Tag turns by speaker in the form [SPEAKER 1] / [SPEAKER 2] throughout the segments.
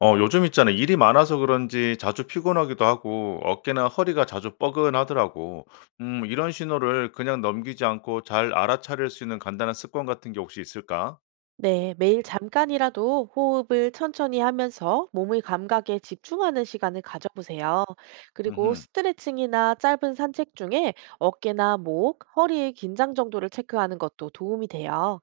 [SPEAKER 1] 요즘 있잖아 일이 많아서 그런지 자주 피곤하기도 하고 어깨나 허리가 자주 뻐근하더라고. 이런 신호를 그냥 넘기지 않고 잘 알아차릴 수 있는 간단한 습관 같은 게 혹시 있을까?
[SPEAKER 2] 네, 매일 잠깐이라도 호흡을 천천히 하면서 몸의 감각에 집중하는 시간을 가져보세요. 그리고
[SPEAKER 1] 음흠.
[SPEAKER 2] 스트레칭이나 짧은 산책 중에 어깨나 목, 허리의 긴장 정도를 체크하는 것도 도움이 돼요.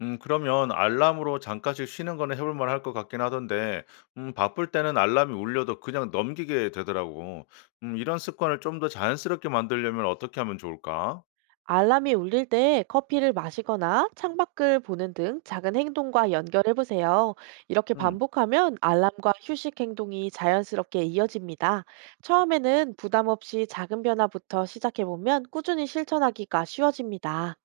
[SPEAKER 1] 그러면 알람으로 잠깐씩 쉬는 거는 해볼 만할 것 같긴 하던데 바쁠 때는 알람이 울려도 그냥 넘기게 되더라고. 이런 습관을 좀 더 자연스럽게 만들려면 어떻게 하면 좋을까?
[SPEAKER 2] 알람이 울릴 때 커피를 마시거나 창밖을 보는 등 작은 행동과 연결해 보세요. 이렇게
[SPEAKER 1] 음.
[SPEAKER 2] 반복하면 알람과 휴식 행동이 자연스럽게 이어집니다. 처음에는 부담 없이 작은 변화부터 시작해 보면 꾸준히 실천하기가 쉬워집니다.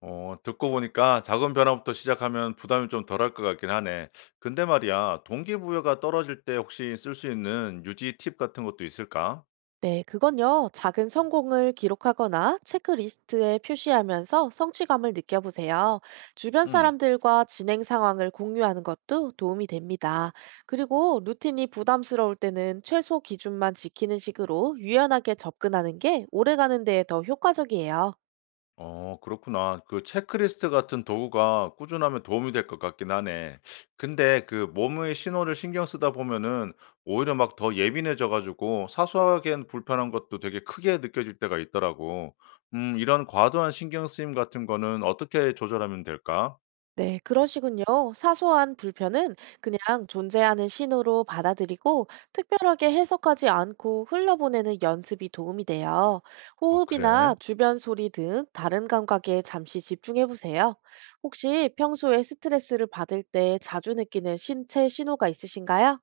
[SPEAKER 1] 듣고 보니까 작은 변화부터 시작하면 부담이 좀 덜할 것 같긴 하네. 근데 말이야, 동기부여가 떨어질 때 혹시 쓸 수 있는 유지 팁 같은 것도 있을까?
[SPEAKER 2] 네, 그건요. 작은 성공을 기록하거나 체크리스트에 표시하면서 성취감을 느껴보세요. 주변
[SPEAKER 1] 음.
[SPEAKER 2] 사람들과 진행 상황을 공유하는 것도 도움이 됩니다. 그리고 루틴이 부담스러울 때는 최소 기준만 지키는 식으로 유연하게 접근하는 게 오래가는 데에 더 효과적이에요.
[SPEAKER 1] 어, 그렇구나. 그 체크리스트 같은 도구가 꾸준하면 도움이 될 것 같긴 하네. 근데 그 몸의 신호를 신경 쓰다 보면은 오히려 막 더 예민해져 가지고 사소하게 불편한 것도 되게 크게 느껴질 때가 있더라고. 이런 과도한 신경 쓰임 같은 거는 어떻게 조절하면 될까?
[SPEAKER 2] 네, 그러시군요. 사소한 불편은 그냥 존재하는 신호로 받아들이고 특별하게 해석하지 않고 흘려보내는 연습이 도움이 돼요.
[SPEAKER 1] 어, 그래.
[SPEAKER 2] 호흡이나 주변 소리 등 다른 감각에 잠시 집중해 보세요. 혹시 평소에 스트레스를 받을 때 자주 느끼는 신체 신호가 있으신가요?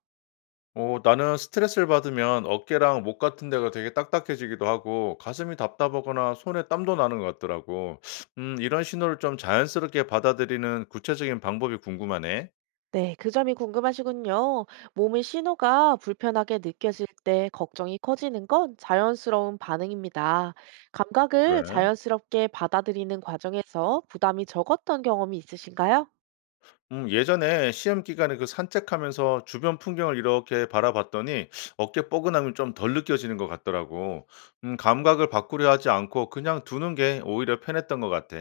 [SPEAKER 1] 나는 스트레스를 받으면 어깨랑 목 같은 데가 되게 딱딱해지기도 하고 가슴이 답답하거나 손에 땀도 나는 것 같더라고. 이런 신호를 좀 자연스럽게 받아들이는 구체적인 방법이 궁금하네.
[SPEAKER 2] 네, 그 점이 궁금하시군요. 몸의 신호가 불편하게 느껴질 때 걱정이 커지는 건 자연스러운 반응입니다. 감각을
[SPEAKER 1] 그래.
[SPEAKER 2] 자연스럽게 받아들이는 과정에서 부담이 적었던 경험이 있으신가요?
[SPEAKER 1] 예전에 시험 기간에 그 산책하면서 주변 풍경을 이렇게 바라봤더니 어깨 뻐근함이 좀 덜 느껴지는 것 같더라고. 감각을 바꾸려 하지 않고 그냥 두는 게 오히려 편했던 것 같아.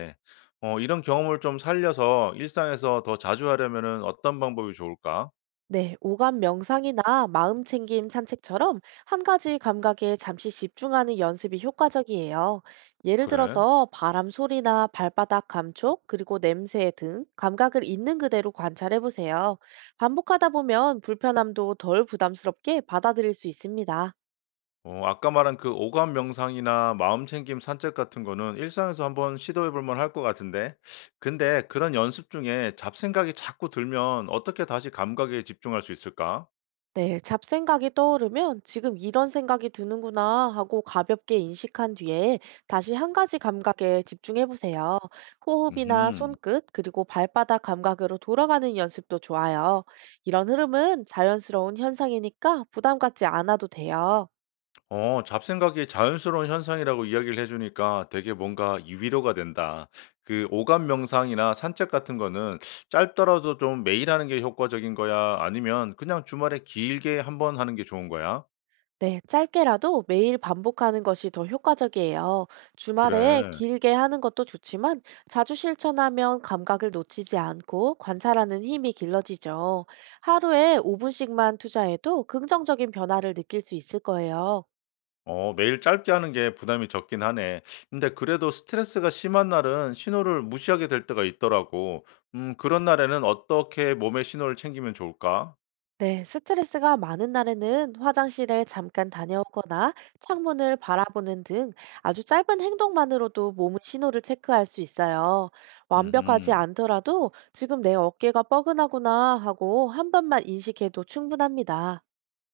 [SPEAKER 1] 이런 경험을 좀 살려서 일상에서 더 자주 하려면은 어떤 방법이 좋을까?
[SPEAKER 2] 네, 오감 명상이나 마음 챙김 산책처럼 한 가지 감각에 잠시 집중하는 연습이 효과적이에요. 예를
[SPEAKER 1] 그래?
[SPEAKER 2] 들어서 바람 소리나 발바닥 감촉, 그리고 냄새 등 감각을 있는 그대로 관찰해 보세요. 반복하다 보면 불편함도 덜 부담스럽게 받아들일 수 있습니다.
[SPEAKER 1] 아까 말한 그 오감 명상이나 마음챙김 산책 같은 거는 일상에서 한번 시도해 볼 만할 것 같은데. 근데 그런 연습 중에 잡생각이 자꾸 들면 어떻게 다시 감각에 집중할 수 있을까?
[SPEAKER 2] 네, 잡생각이 떠오르면 지금 이런 생각이 드는구나 하고 가볍게 인식한 뒤에 다시 한 가지 감각에 집중해 보세요. 호흡이나
[SPEAKER 1] 음
[SPEAKER 2] 손끝, 그리고 발바닥 감각으로 돌아가는 연습도 좋아요. 이런 흐름은 자연스러운 현상이니까 부담 갖지 않아도 돼요.
[SPEAKER 1] 잡생각이 자연스러운 현상이라고 이야기를 해주니까 되게 뭔가 이 위로가 된다. 그 오감 명상이나 산책 같은 거는 짧더라도 좀 매일 하는 게 효과적인 거야? 아니면 그냥 주말에 길게 한번 하는 게 좋은 거야?
[SPEAKER 2] 네, 짧게라도 매일 반복하는 것이 더 효과적이에요. 주말에
[SPEAKER 1] 그래.
[SPEAKER 2] 길게 하는 것도 좋지만 자주 실천하면 감각을 놓치지 않고 관찰하는 힘이 길러지죠. 하루에 5분씩만 투자해도 긍정적인 변화를 느낄 수 있을 거예요.
[SPEAKER 1] 매일 짧게 하는 게 부담이 적긴 하네. 근데 그래도 스트레스가 심한 날은 신호를 무시하게 될 때가 있더라고. 그런 날에는 어떻게 몸의 신호를 챙기면 좋을까?
[SPEAKER 2] 네, 스트레스가 많은 날에는 화장실에 잠깐 다녀오거나 창문을 바라보는 등 아주 짧은 행동만으로도 몸의 신호를 체크할 수 있어요. 완벽하지
[SPEAKER 1] 음,
[SPEAKER 2] 않더라도 지금 내 어깨가 뻐근하구나 하고 한 번만 인식해도 충분합니다.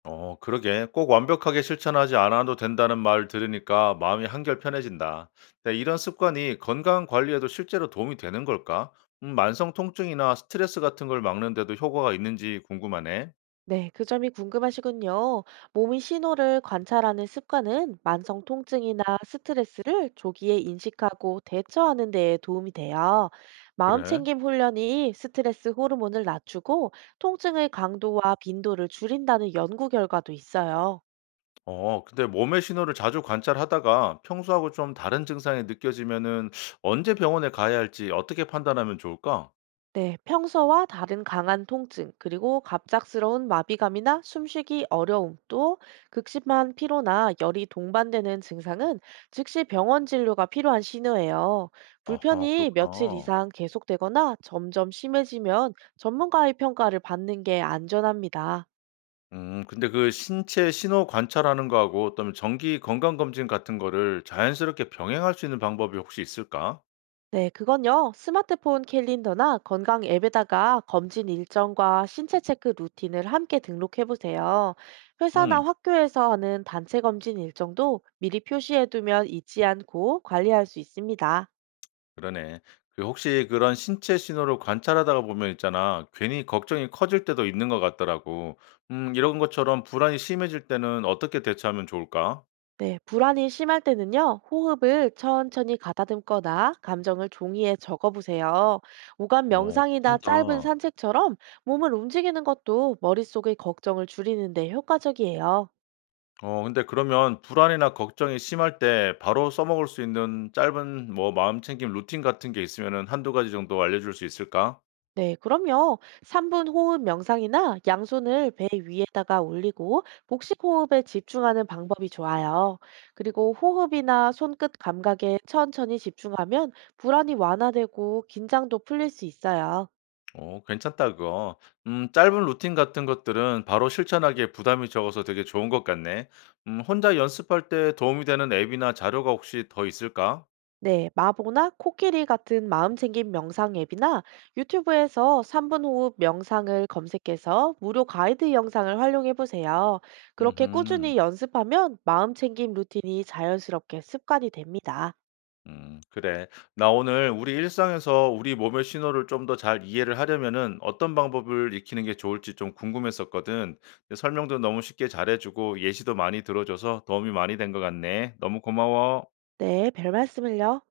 [SPEAKER 1] 어, 그러게. 꼭 완벽하게 실천하지 않아도 된다는 말 들으니까 마음이 한결 편해진다. 근데 이런 습관이 건강 관리에도 실제로 도움이 되는 걸까? 만성 통증이나 스트레스 같은 걸 막는 데도 효과가 있는지 궁금하네.
[SPEAKER 2] 네, 그 점이 궁금하시군요. 몸의 신호를 관찰하는 습관은 만성 통증이나 스트레스를 조기에 인식하고 대처하는 데에 도움이 돼요. 마음
[SPEAKER 1] 그래?
[SPEAKER 2] 챙김 훈련이 스트레스 호르몬을 낮추고 통증의 강도와 빈도를 줄인다는 연구 결과도 있어요.
[SPEAKER 1] 근데 몸의 신호를 자주 관찰하다가 평소하고 좀 다른 증상이 느껴지면은 언제 병원에 가야 할지 어떻게 판단하면 좋을까?
[SPEAKER 2] 네, 평소와 다른 강한 통증, 그리고 갑작스러운 마비감이나 숨쉬기 어려움, 또 극심한 피로나 열이 동반되는 증상은 즉시 병원 진료가 필요한 신호예요.
[SPEAKER 1] 아하,
[SPEAKER 2] 불편이 며칠
[SPEAKER 1] 그렇구나.
[SPEAKER 2] 이상 계속되거나 점점 심해지면 전문가의 평가를 받는 게 안전합니다.
[SPEAKER 1] 근데 그 신체 신호 관찰하는 거하고 어떤 정기 건강 검진 같은 거를 자연스럽게 병행할 수 있는 방법이 혹시 있을까?
[SPEAKER 2] 네, 그건요. 스마트폰 캘린더나 건강 앱에다가 검진 일정과 신체 체크 루틴을 함께 등록해 보세요. 회사나
[SPEAKER 1] 음
[SPEAKER 2] 학교에서 하는 단체 검진 일정도 미리 표시해 두면 잊지 않고 관리할 수 있습니다.
[SPEAKER 1] 그러네. 그 혹시 그런 신체 신호를 관찰하다가 보면 있잖아. 괜히 걱정이 커질 때도 있는 것 같더라고. 이런 것처럼 불안이 심해질 때는 어떻게 대처하면 좋을까?
[SPEAKER 2] 네, 불안이 심할 때는요. 호흡을 천천히 가다듬거나 감정을 종이에 적어 보세요. 오감
[SPEAKER 1] 오,
[SPEAKER 2] 명상이나 짧은
[SPEAKER 1] 괜찮다.
[SPEAKER 2] 산책처럼 몸을 움직이는 것도 머릿속의 걱정을 줄이는 데 효과적이에요.
[SPEAKER 1] 근데 그러면 불안이나 걱정이 심할 때 바로 써먹을 수 있는 짧은 뭐 마음챙김 루틴 같은 게 있으면은 한두 가지 정도 알려줄 수 있을까?
[SPEAKER 2] 네, 그럼요. 3분 호흡 명상이나 양손을 배 위에다가 올리고 복식 호흡에 집중하는 방법이 좋아요. 그리고 호흡이나 손끝 감각에 천천히 집중하면 불안이 완화되고 긴장도 풀릴 수 있어요.
[SPEAKER 1] 어, 괜찮다 그거. 짧은 루틴 같은 것들은 바로 실천하기에 부담이 적어서 되게 좋은 것 같네. 혼자 연습할 때 도움이 되는 앱이나 자료가 혹시 더 있을까?
[SPEAKER 2] 네, 마보나 코끼리 같은 마음챙김 명상 앱이나 유튜브에서 3분 호흡 명상을 검색해서 무료 가이드 영상을 활용해 보세요. 그렇게
[SPEAKER 1] 음흠.
[SPEAKER 2] 꾸준히 연습하면 마음챙김 루틴이 자연스럽게 습관이 됩니다.
[SPEAKER 1] 그래. 나 오늘 우리 일상에서 우리 몸의 신호를 좀 더 잘 이해를 하려면은 어떤 방법을 익히는 게 좋을지 좀 궁금했었거든. 근데 설명도 너무 쉽게 잘해주고 예시도 많이 들어줘서 도움이 많이 된 것 같네. 너무 고마워.
[SPEAKER 2] 네, 별 말씀을요.